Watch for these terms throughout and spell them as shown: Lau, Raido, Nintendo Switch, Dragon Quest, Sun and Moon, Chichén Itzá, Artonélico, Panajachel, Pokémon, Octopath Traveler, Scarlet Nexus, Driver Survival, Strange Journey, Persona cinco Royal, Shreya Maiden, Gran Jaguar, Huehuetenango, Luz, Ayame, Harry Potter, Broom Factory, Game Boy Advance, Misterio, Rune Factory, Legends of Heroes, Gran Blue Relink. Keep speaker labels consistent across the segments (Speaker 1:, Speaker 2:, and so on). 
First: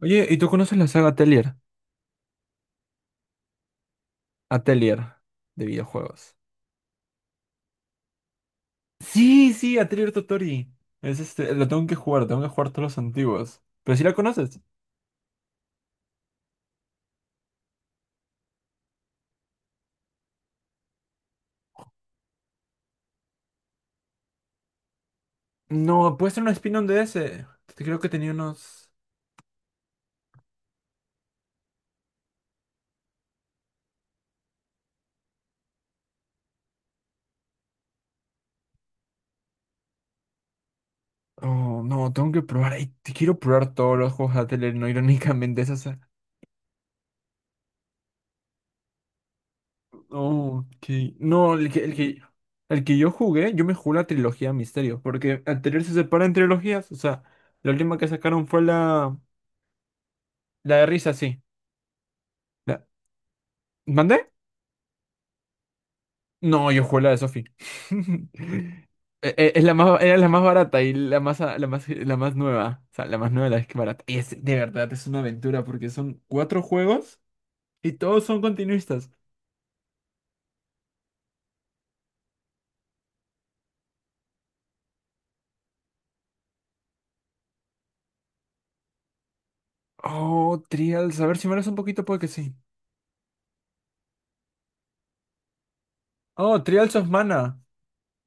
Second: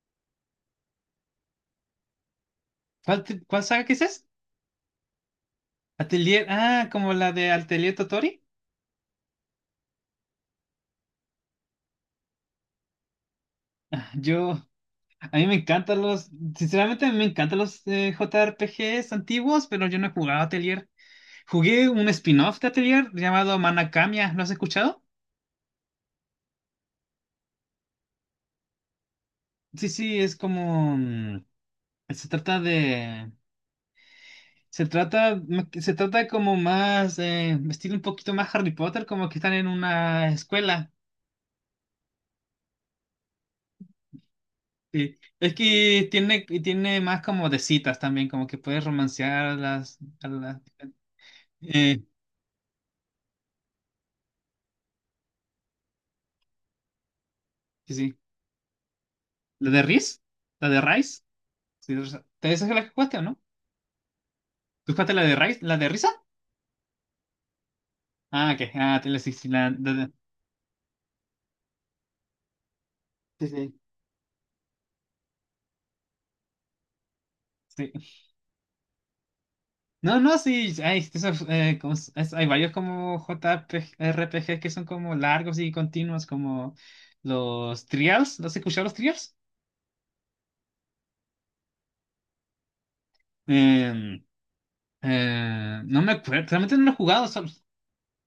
Speaker 1: Oye, ¿y tú conoces la saga Atelier?
Speaker 2: ¿Cuál, cuál saga que es esa?
Speaker 1: Atelier de videojuegos.
Speaker 2: Atelier, ah, como la de Atelier Totori.
Speaker 1: Sí, sí, Atelier Totori. Es lo tengo que jugar todos los antiguos. Pero si
Speaker 2: Ah,
Speaker 1: la
Speaker 2: yo,
Speaker 1: conoces.
Speaker 2: a mí me encantan los, sinceramente me encantan los JRPGs antiguos, pero yo no he jugado Atelier. Jugué un spin-off de Atelier llamado Manakamiya, ¿lo has escuchado?
Speaker 1: No, puede ser un spin-on de ese. Creo que tenía unos.
Speaker 2: Sí, sí, es como, se trata de, se trata como más, estilo un poquito más Harry Potter, como que están en una escuela.
Speaker 1: Oh, no, tengo que probar. Ay, te quiero probar todos los juegos de Atelier, no
Speaker 2: Sí, es
Speaker 1: irónicamente esa
Speaker 2: que
Speaker 1: saga.
Speaker 2: tiene más como de citas también, como que puedes romancear a las... A las
Speaker 1: Oh, ok. No, el que, el
Speaker 2: eh,
Speaker 1: que, el que yo me jugué la trilogía Misterio. Porque Atelier se separa en trilogías. O sea, la
Speaker 2: sí,
Speaker 1: última que
Speaker 2: sí.
Speaker 1: sacaron fue la.
Speaker 2: ¿La de Riz? ¿La
Speaker 1: La
Speaker 2: de
Speaker 1: de risa,
Speaker 2: Rice?
Speaker 1: sí.
Speaker 2: Sí, esa es
Speaker 1: La...
Speaker 2: la que jugaste, ¿o no?
Speaker 1: ¿Mandé?
Speaker 2: ¿Tú jugaste la de Rice? ¿La de Risa?
Speaker 1: No, yo jugué la de Sophie.
Speaker 2: Ah, ok. Ah, te la sí, sí,
Speaker 1: Es la más, era la más barata y la más nueva. O sea, la más
Speaker 2: sí,
Speaker 1: nueva, la
Speaker 2: sí.
Speaker 1: que barata. Y es, de verdad, es una aventura porque son cuatro juegos
Speaker 2: Sí.
Speaker 1: y todos son continuistas.
Speaker 2: No, no, sí. Hay, esos, hay varios como JRPG que son como largos y continuos, como los Trials. ¿Los has escuchado los Trials?
Speaker 1: Oh, Trials. A ver si me das un poquito, puede que sí.
Speaker 2: Em, no me acuerdo,
Speaker 1: Oh,
Speaker 2: realmente no lo
Speaker 1: Trials
Speaker 2: he
Speaker 1: of
Speaker 2: jugado.
Speaker 1: Mana.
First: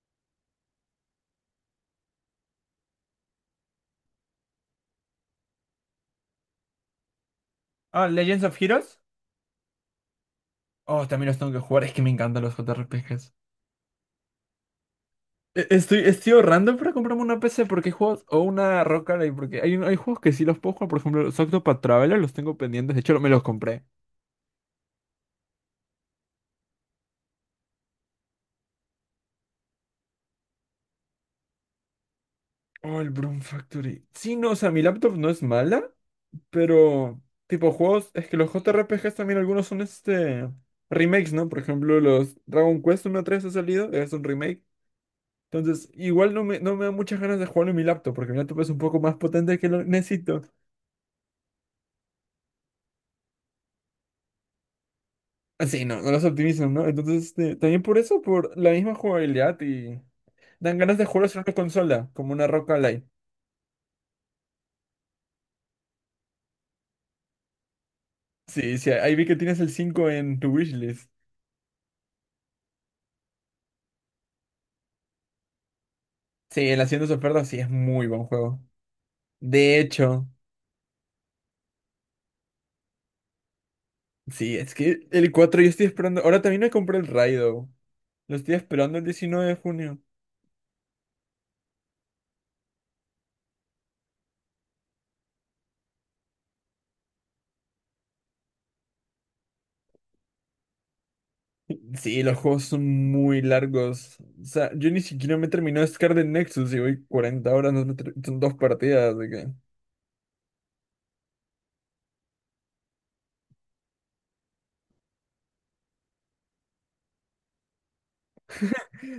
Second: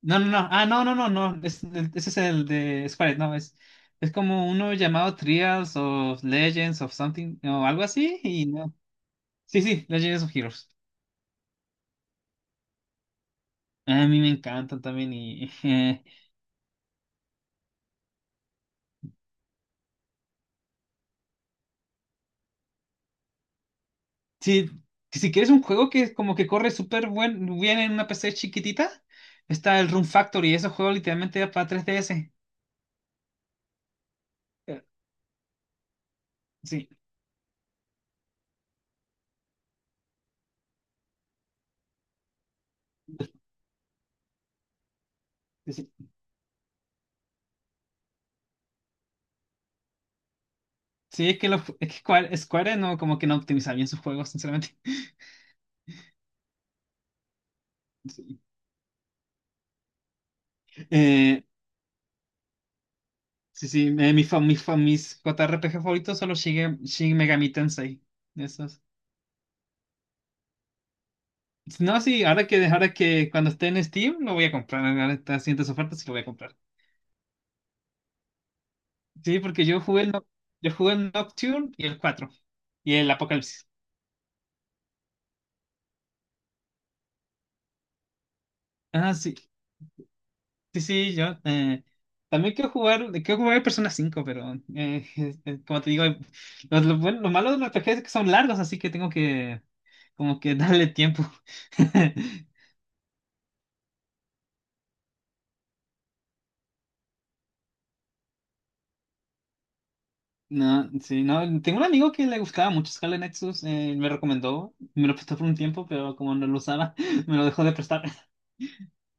Speaker 2: No, no, no. Ah, no, no, no, no. Ese es el de Squared, no, es como uno llamado Trials of Legends of Something o algo
Speaker 1: Ah,
Speaker 2: así.
Speaker 1: Legends
Speaker 2: Y
Speaker 1: of
Speaker 2: no.
Speaker 1: Heroes.
Speaker 2: Sí, sí, Legends of Heroes.
Speaker 1: Oh, también los tengo que jugar. Es que me encantan los JRPGs.
Speaker 2: A mí me encantan también.
Speaker 1: E- Estoy, estoy ahorrando para comprarme una PC porque hay juegos o una Rock Ally, porque hay juegos que sí los puedo jugar. Por ejemplo, los Octopath Traveler los tengo pendientes. De hecho, me los compré.
Speaker 2: Sí, si quieres un juego que como que corre súper bien en una PC chiquitita, está el Room Factory. Ese juego literalmente era para 3DS.
Speaker 1: Oh, el Broom Factory. Sí, no, o sea, mi
Speaker 2: Eh,
Speaker 1: laptop no es mala,
Speaker 2: Sí,
Speaker 1: pero tipo juegos, es que los JRPGs también algunos son remakes, ¿no? Por ejemplo, los Dragon Quest uno a 3 ha salido, es un remake.
Speaker 2: sí,
Speaker 1: Entonces,
Speaker 2: sí.
Speaker 1: igual no me da muchas ganas de jugarlo en mi laptop, porque mi laptop es un poco más potente que lo necesito.
Speaker 2: Sí, es que, es que Square no, como que no optimiza bien sus juegos, sinceramente.
Speaker 1: Así, no, no los optimizan, ¿no? Entonces, también por eso,
Speaker 2: Sí.
Speaker 1: por la misma jugabilidad y dan ganas de jugarlos
Speaker 2: Eh,
Speaker 1: en una consola, como una Rock Ally.
Speaker 2: Sí, sí, mis JRPG favoritos son los Shin Megami Tensei.
Speaker 1: Sí,
Speaker 2: Esos.
Speaker 1: sí, ahí vi que tienes el 5 en tu wishlist.
Speaker 2: No, sí, ahora que cuando esté en Steam lo voy a comprar. Ahora está haciendo sus ofertas y lo voy a comprar.
Speaker 1: Sí, en las tiendas de ofertas sí es muy buen juego.
Speaker 2: Sí, porque
Speaker 1: De
Speaker 2: yo jugué
Speaker 1: hecho,
Speaker 2: el Nocturne y el 4 y el Apocalipsis.
Speaker 1: sí, es que el 4 yo estoy esperando. Ahora también me compré el Raido. Lo estoy esperando el
Speaker 2: Ah, sí,
Speaker 1: 19 de junio.
Speaker 2: sí, sí, yo también quiero jugar, el Persona 5 pero como te digo, lo malo de los RPGs es que son largos, así que tengo que como que darle tiempo.
Speaker 1: Sí, los juegos son muy largos. O sea, yo ni siquiera me terminó Scarlet Nexus y voy 40 horas, no me ter- son dos partidas, así que...
Speaker 2: No, sí, no. Tengo un amigo que le gustaba mucho Scarlet Nexus, me recomendó, me lo prestó por un tiempo, pero como no lo usaba, me lo dejó de prestar.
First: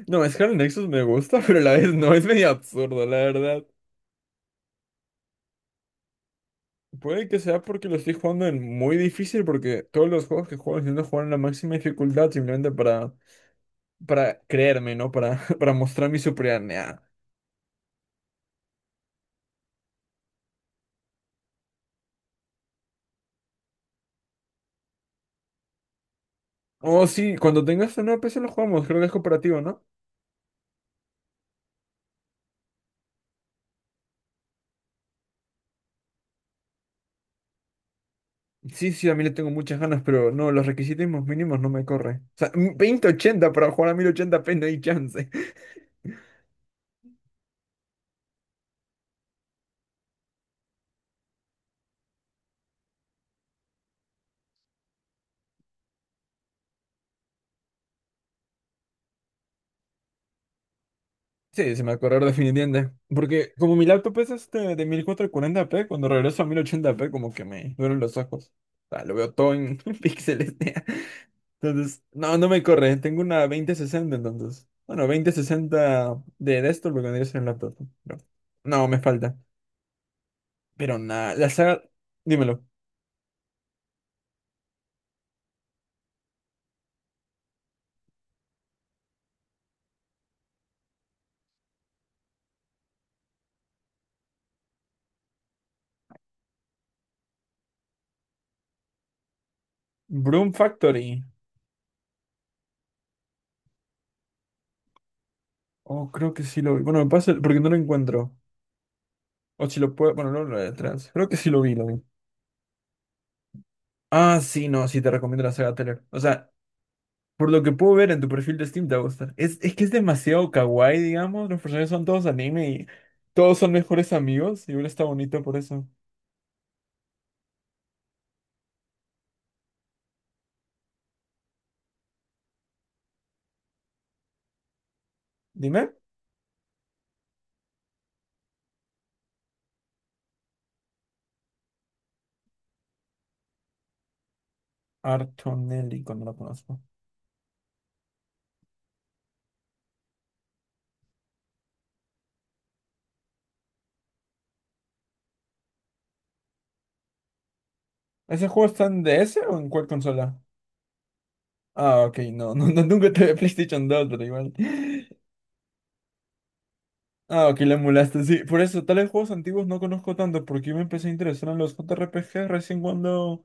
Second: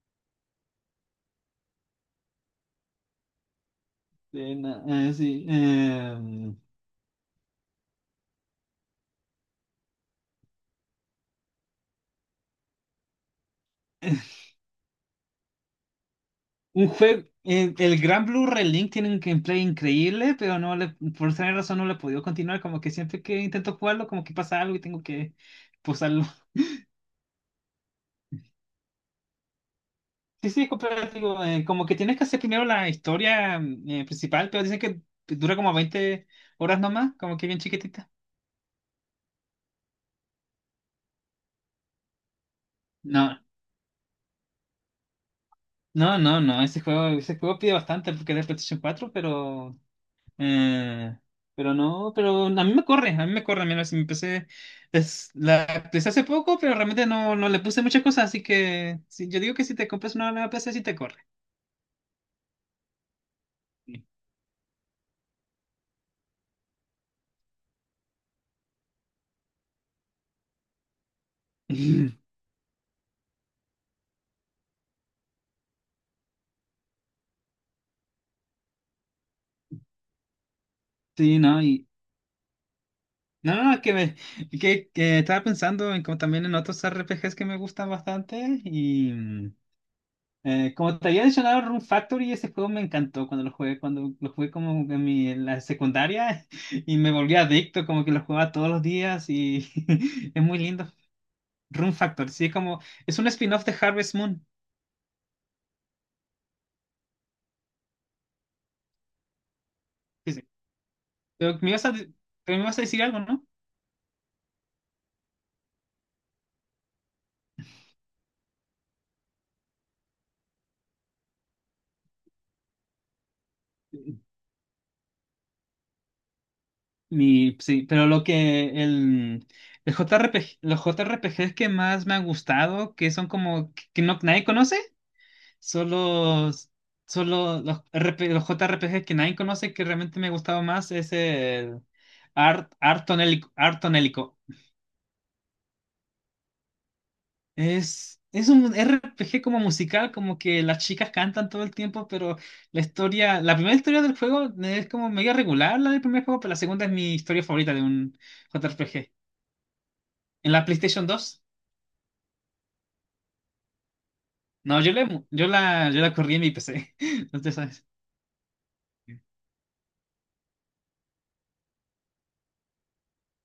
Speaker 1: No, Scarlet Nexus me gusta, pero a la vez no, es medio absurdo, la verdad.
Speaker 2: No, sí.
Speaker 1: Puede que sea porque lo estoy jugando en muy difícil, porque todos los juegos que juego intento jugar en la máxima dificultad simplemente para creerme, ¿no? Para, para mostrar mi
Speaker 2: Un
Speaker 1: superioridad. Nah.
Speaker 2: juego, el Gran Blue Relink tiene un gameplay increíble, pero no le, por esa razón no le he podido continuar, como que siempre que intento jugarlo, como que pasa algo y tengo que posarlo.
Speaker 1: Oh, sí, cuando tengas una nueva PC lo jugamos, creo que es cooperativo, ¿no?
Speaker 2: Sí, sí, es cooperativo, como que tienes que hacer primero la historia principal, pero dicen que dura como 20 horas nomás, como que bien chiquitita.
Speaker 1: Sí, sí, a mí le tengo muchas ganas, pero no, los requisitos mínimos no me corre. O sea,
Speaker 2: No.
Speaker 1: 2080 para jugar a 1080p no hay chance.
Speaker 2: No, no, no, ese juego pide bastante porque era de PlayStation 4 pero eh, pero no, pero a mí me corre, mira, si me empecé, la empecé hace poco, pero realmente no le puse muchas cosas, así que sí, yo digo que si te compras una nueva PC sí te corre.
Speaker 1: Sí, se me va a correr definitivamente. Porque como mi
Speaker 2: Sí.
Speaker 1: laptop es de 1440p, cuando regreso a 1080p como que me duelen los ojos. O sea, lo veo todo en píxeles, tía. Entonces, no, no me corre. Tengo una 2060 entonces. Bueno, 2060 de desktop lo que vendría a ser el laptop. Pero no, me falta. Pero nada,
Speaker 2: Sí,
Speaker 1: la
Speaker 2: no,
Speaker 1: saga...
Speaker 2: y
Speaker 1: Dímelo.
Speaker 2: no, no, no, que estaba pensando en como también en otros RPGs que me gustan bastante y como te había mencionado, Rune Factory, ese juego me encantó cuando lo jugué como en la secundaria y me volví adicto, como que lo jugaba todos los días y es
Speaker 1: Broom
Speaker 2: muy lindo.
Speaker 1: Factory.
Speaker 2: Rune Factory, sí, como es un spin-off de Harvest Moon.
Speaker 1: Oh, creo que sí lo vi. Bueno, me pasa porque no lo encuentro. O si lo puedo. Bueno,
Speaker 2: Sí,
Speaker 1: no
Speaker 2: sí.
Speaker 1: lo detrás. Creo que sí
Speaker 2: Pero
Speaker 1: lo vi, lo vi.
Speaker 2: me ibas a decir algo, ¿no?
Speaker 1: Ah, sí, no, sí te recomiendo la saga Teller. O sea, por lo que puedo ver en tu perfil de Steam te va a gustar. Es que es demasiado kawaii, digamos. Los personajes son todos anime y todos son mejores amigos. Y uno está bonito por eso.
Speaker 2: Sí, pero lo que el JRPG, los JRPGs que más me han gustado, que son como que no, nadie conoce. Son
Speaker 1: Dime.
Speaker 2: los, son los JRPG que nadie conoce que realmente me gustaba más. Es el Artonélico. Artonélico.
Speaker 1: Artonelli, cuando lo conozco.
Speaker 2: Es un RPG como musical, como que las chicas cantan todo el tiempo, pero la historia, la primera historia del juego es como medio regular, la del primer juego, pero la segunda es mi historia favorita de un
Speaker 1: ¿Ese juego
Speaker 2: J R P
Speaker 1: está en
Speaker 2: G
Speaker 1: DS o en cuál consola?
Speaker 2: En la PlayStation 2.
Speaker 1: Ah, ok, no, no, no, nunca te vi PlayStation 2, pero igual.
Speaker 2: No, yo la corrí en mi PC.
Speaker 1: Ah,
Speaker 2: Entonces,
Speaker 1: ok, la
Speaker 2: ¿sabes?
Speaker 1: emulaste. Sí, por eso, tales juegos antiguos no conozco tanto, porque yo me empecé a interesar en los JRPG recién cuando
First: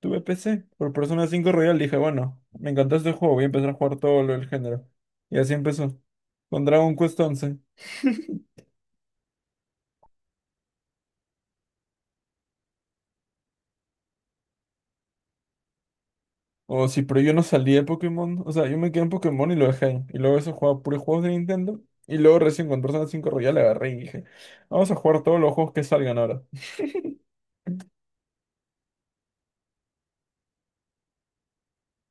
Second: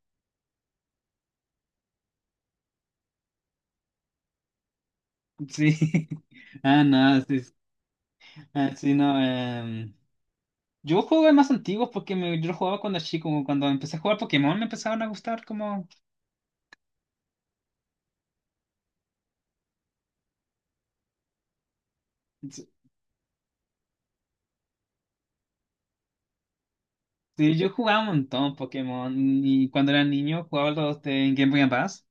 Speaker 1: tuve PC. Por Persona cinco Royal dije, bueno, me encantó este juego, voy a empezar a jugar todo lo del género. Y así
Speaker 2: Sí.
Speaker 1: empezó. Con
Speaker 2: Ah,
Speaker 1: Dragon Quest
Speaker 2: no, sí,
Speaker 1: 11.
Speaker 2: ah, sí, no. Yo jugué más antiguos porque yo lo jugaba cuando chico, como cuando empecé a jugar Pokémon me empezaron a gustar como...
Speaker 1: O sí, pero yo no salí de Pokémon. O sea, yo me quedé en Pokémon y lo dejé ahí. Y luego eso jugaba puros juegos de Nintendo. Y luego recién con Persona cinco Royal agarré y dije, vamos a jugar todos los juegos que salgan ahora.
Speaker 2: Sí, yo jugaba un montón Pokémon y cuando era niño jugaba los de Game Boy Advance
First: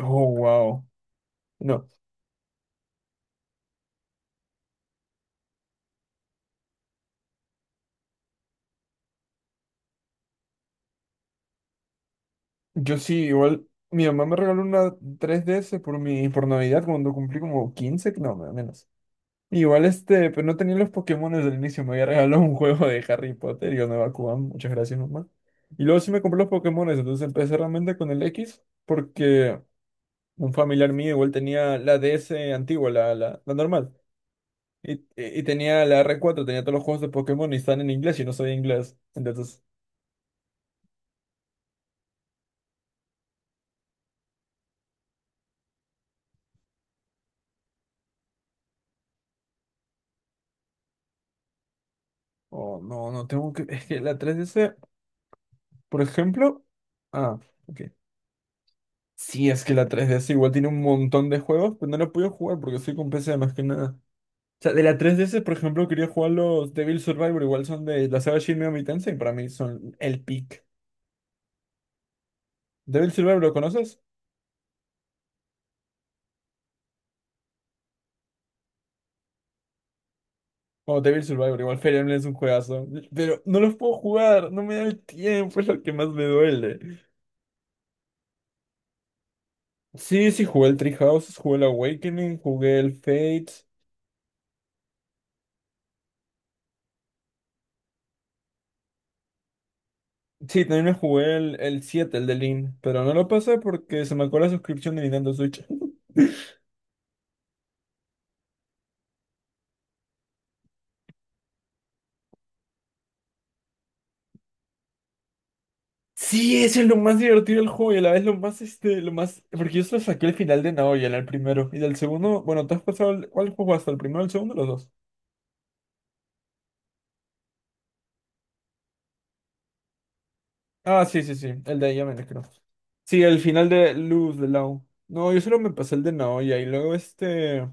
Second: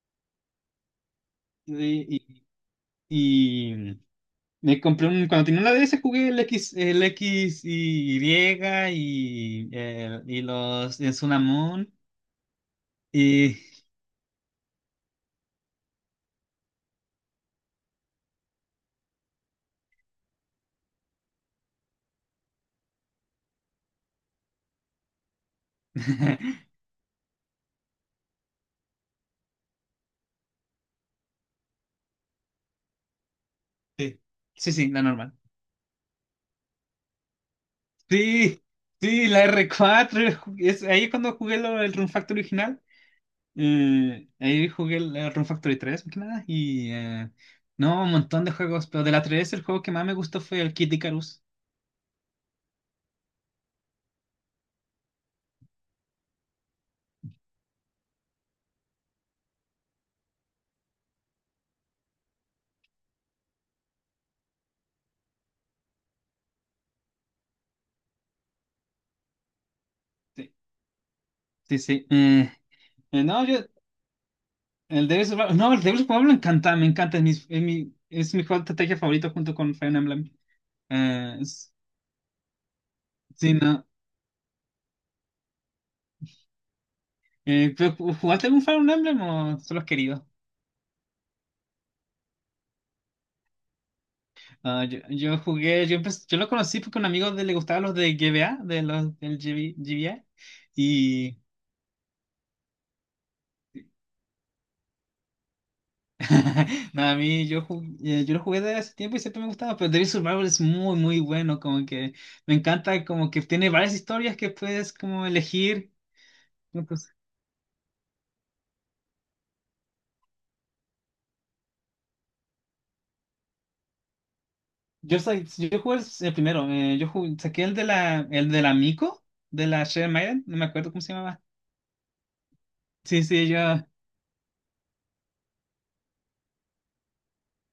Speaker 1: Oh, wow. No,
Speaker 2: y, y me compré un... Cuando tenía una DS jugué el X, y los de Sun and Moon
Speaker 1: yo sí,
Speaker 2: y...
Speaker 1: igual mi mamá me regaló una 3DS por Navidad cuando cumplí como 15 no, menos. Igual, pero no tenía los Pokémon desde el inicio, me había regalado un juego de Harry Potter y yo no Kugan, muchas gracias mamá. Y luego sí me compré los Pokémon, entonces empecé realmente con el X porque un familiar mío igual tenía la DS antigua, la normal.
Speaker 2: Sí, sí, sí,
Speaker 1: Y,
Speaker 2: la
Speaker 1: y,
Speaker 2: normal.
Speaker 1: y tenía la R4 tenía todos los juegos de Pokémon y están en inglés y no sabía
Speaker 2: Sí,
Speaker 1: inglés.
Speaker 2: sí, la
Speaker 1: Entonces,
Speaker 2: R4 ahí es cuando jugué el Rune Factor original. Ahí jugué el Rune Factory 3, más que nada, y no, un montón de juegos, pero de la 3 el juego que más me gustó fue el Kid Icarus.
Speaker 1: oh no, no tengo que, es que la 3DS... Por ejemplo. Ah, ok. Sí, es que la 3DS igual tiene un montón de juegos, pero no lo puedo jugar porque soy con PC más que nada. O sea, de la 3DS, por ejemplo, quería jugar los Devil Survivor, igual son de la saga Shin Megami Tensei, y para mí son el
Speaker 2: Sí,
Speaker 1: pick.
Speaker 2: sí, sí.
Speaker 1: ¿Devil Survivor
Speaker 2: No,
Speaker 1: lo
Speaker 2: yo,
Speaker 1: conoces?
Speaker 2: el Devil Survival- no, el Devil Survival me encanta, es mi, es mi juego de estrategia favorito junto con Fire Emblem.
Speaker 1: Oh, Devil
Speaker 2: Eh,
Speaker 1: Survivor,
Speaker 2: es-
Speaker 1: igual Fire Emblem es un juegazo. Pero
Speaker 2: sí,
Speaker 1: no los
Speaker 2: no.
Speaker 1: puedo jugar, no me da el tiempo, es lo que más me duele.
Speaker 2: Pero, ¿jugaste algún Fire Emblem o solo has querido?
Speaker 1: Sí, sí, jugué el Treehouse, jugué el Awakening, jugué el Fate.
Speaker 2: Ah, yo jugué, yo, empecé- yo lo conocí porque a un amigo le gustaba los de GBA, de los del GB, GBA.
Speaker 1: Sí, también me jugué el 7 el de Link, pero no lo pasé porque se me acabó la suscripción de Nintendo Switch.
Speaker 2: No, a mí yo, ju- yo lo jugué de hace tiempo y siempre me gustaba, pero Devil Survivor es muy, muy bueno, como que me encanta, como que tiene varias historias que puedes como elegir.
Speaker 1: Sí, eso es lo
Speaker 2: Entonces,
Speaker 1: más divertido del juego y a la vez lo más, lo más... Porque yo solo saqué el final de Naoya, el primero. Y del segundo, bueno, ¿te has pasado el... ¿Cuál juego hasta el primero, el segundo, los dos?
Speaker 2: yo jugué el primero, saqué el de la Miko, de la Shreya Maiden, no me acuerdo cómo
Speaker 1: Ah,
Speaker 2: se
Speaker 1: sí, sí,
Speaker 2: llamaba.
Speaker 1: sí, el de Ayame, creo. Sí,
Speaker 2: Sí,
Speaker 1: el
Speaker 2: sí, yo.
Speaker 1: final de Luz, de Lau. No, yo solo me pasé el de Naoya y luego este...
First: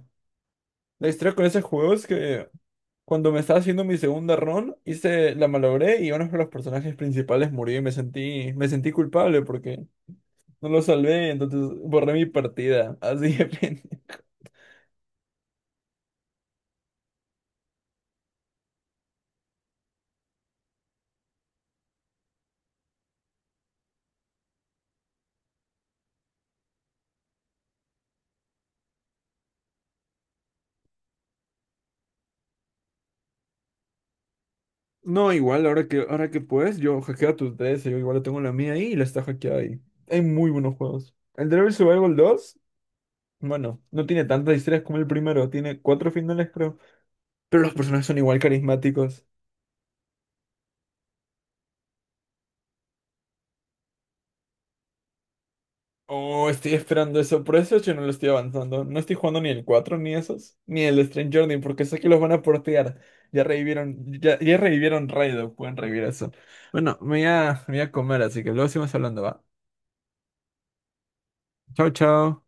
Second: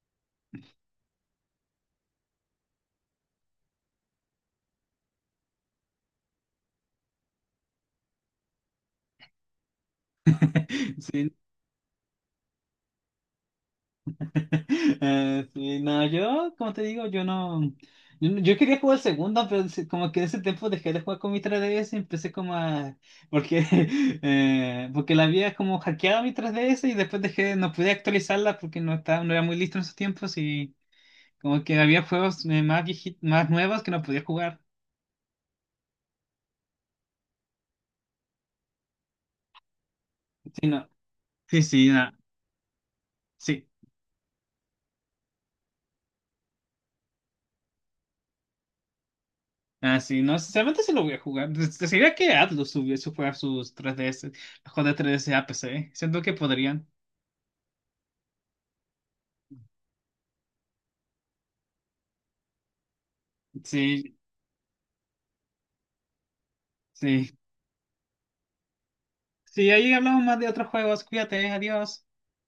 Speaker 1: La historia con ese juego es que... Cuando me estaba haciendo mi segunda run, hice, la malogré y uno de los personajes principales murió y me sentí culpable porque no lo salvé,
Speaker 2: Sí.
Speaker 1: entonces borré mi partida. Así de repente.
Speaker 2: Sí, no, yo, como te digo, yo no. Yo quería jugar segunda, pero como que en ese tiempo dejé de jugar con mi 3DS y empecé como a. Porque, porque la había como hackeado mi 3DS y después dejé, no pude actualizarla porque no estaba, no era muy listo en esos tiempos y como que había juegos más nuevos que no podía jugar.
Speaker 1: No, igual, ahora que puedes, yo hackeo a tu DS, yo igual tengo la mía ahí y la está hackeada ahí. Hay muy
Speaker 2: Sí,
Speaker 1: buenos
Speaker 2: no.
Speaker 1: juegos. El
Speaker 2: Sí,
Speaker 1: Driver
Speaker 2: sí, no.
Speaker 1: Survival 2
Speaker 2: Sí.
Speaker 1: bueno, no tiene tantas historias como el primero, tiene cuatro finales, creo. Pero los personajes son igual carismáticos.
Speaker 2: Ah, sí, no, sinceramente sí lo voy a jugar. Pues, sería que Atlus subiese a jugar sus 3DS, los juegos de 3DS a PC. Siento que
Speaker 1: Oh, estoy
Speaker 2: podrían.
Speaker 1: esperando eso. Por eso yo no lo estoy avanzando. No estoy jugando ni el 4 ni esos. Ni el Strange Journey, porque sé que los van a portear. Ya
Speaker 2: Sí,
Speaker 1: revivieron, ya revivieron Raido. Pueden revivir eso. Bueno, me voy
Speaker 2: sí.
Speaker 1: a, me voy a comer, así que luego seguimos hablando, ¿va?
Speaker 2: Sí, ahí hablamos más de otros juegos. Cuídate,
Speaker 1: Chao,
Speaker 2: adiós.
Speaker 1: chao.